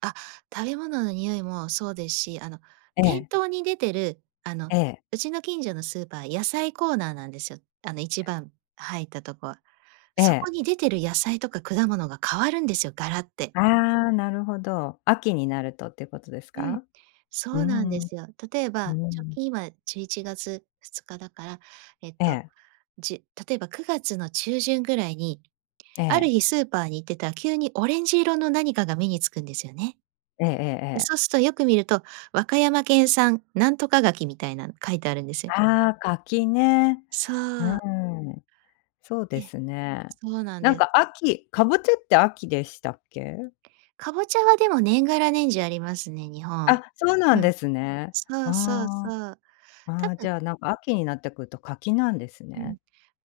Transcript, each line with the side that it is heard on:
right: あ、食べ物の匂いもそうですし、あの、
left: え
right: 店
left: え。
right: 頭に出てるあの、
left: ええ。
right: うちの近所のスーパー、野菜コーナーなんです、あの、1番入ったとこ。
left: え
right: そこ
left: え。
right: に出てる野菜とか果物が変わるんですよ、ガラッて。
left: ああ、なるほど、秋になるとってことです
right: うん、
left: か？
right: そ
left: うー
right: うなんで
left: ん。う
right: すよ。例え
left: ー
right: ば、直
left: ん。
right: 近、今、11月2日だから、えっ
left: え
right: と、
left: え。
right: じ例えば、9月の中旬ぐらいに、
left: え
right: ある
left: え。
right: 日スーパーに行ってた、急にオレンジ色の何かが目につくんですよね、
left: ええええええ。
right: そうすと、よく見ると、「和歌山県産なんとか柿」みたいなの書いてあるんです。
left: ああ、柿ね。
right: そ
left: う
right: う。
left: ーん。そうで
right: え、
left: すね。
right: そうなん
left: なん
right: です。
left: か、秋、かぼちゃって秋でしたっけ？
right: かぼちゃは、でも、年がら年中ありますね、日本。
left: あ、そうなん
right: うん。
left: ですね。
right: そうそうそ
left: あ
right: う。
left: あ。あ
right: 多
left: あ、じ
right: 分
left: ゃあなんか秋になってくると柿なんです
right: うん。
left: ね、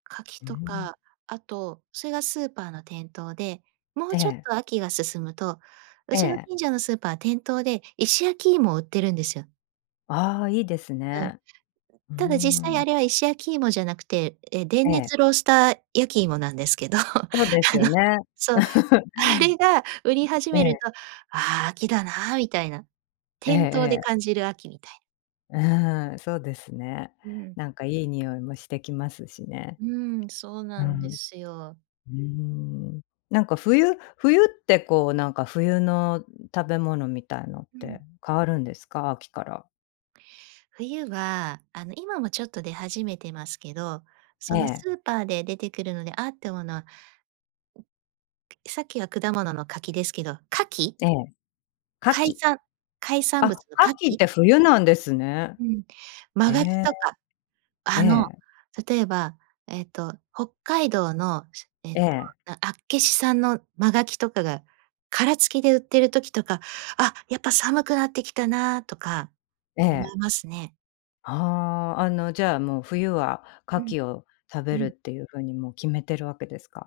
right: 柿
left: うう
right: と
left: ん。
right: か、あと、それがスーパーの店頭で、もう
left: え
right: ちょっ
left: え。
right: と秋が進むと、う
left: え
right: ちの
left: え。
right: 近所のスーパー、店頭で石焼き芋を売ってるんですよ。
left: ああ、いいです
right: うん。
left: ね、ううー
right: ただ、実際、
left: ん。
right: あれは石焼き芋じゃなくて、え、
left: え
right: 電
left: え。
right: 熱ロースター焼き芋なんですけど、あ
left: そうですよ
right: の、
left: ね。
right: そう、あれが売り始
left: え
right: める
left: え。
right: と、「ああ、秋だな」みたいな。
left: ええ
right: 店頭で
left: ええ。
right: 感じる秋みたい。
left: う、ふふん、そうですね。
right: うん。
left: なんかいい匂いもしてきますしね。
right: うーん、そう
left: う
right: なんで
left: ん。う
right: すよ。
left: ーん。なんか冬冬ってこう、なんか冬の、ん、食べ物みたいのっ
right: う
left: て
right: ん。
left: 変わるんですか？秋から。
right: 冬は、あの、今もちょっと出始めてますけど、
left: え
right: その、
left: え。
right: スーパーで出てくるので、「あ！」って思うのは、さっきは果物の柿ですけど、牡蠣。
left: ええ、牡
right: 海
left: 蠣。
right: 産、海産物
left: あ、
right: の牡
left: 牡蠣っ
right: 蠣。
left: て冬なんですね。
right: うん。真
left: へ
right: 牡蠣
left: え。
right: とか、
left: え
right: あの、
left: え。
right: 例えば、えっと、北海道のえっ
left: え
right: と、
left: え。
right: あ厚岸産の真牡蠣とかが殻付きで売ってる時とか、「あ、やっぱ寒くなってきたな」とか
left: え
right: 思
left: え。
right: いますね。
left: ああ、あの、じゃあ、もう、冬は牡
right: うん。
left: 蠣を食
right: う
left: べるっ
right: ん。
left: ていう風にもう決めてるわけですか？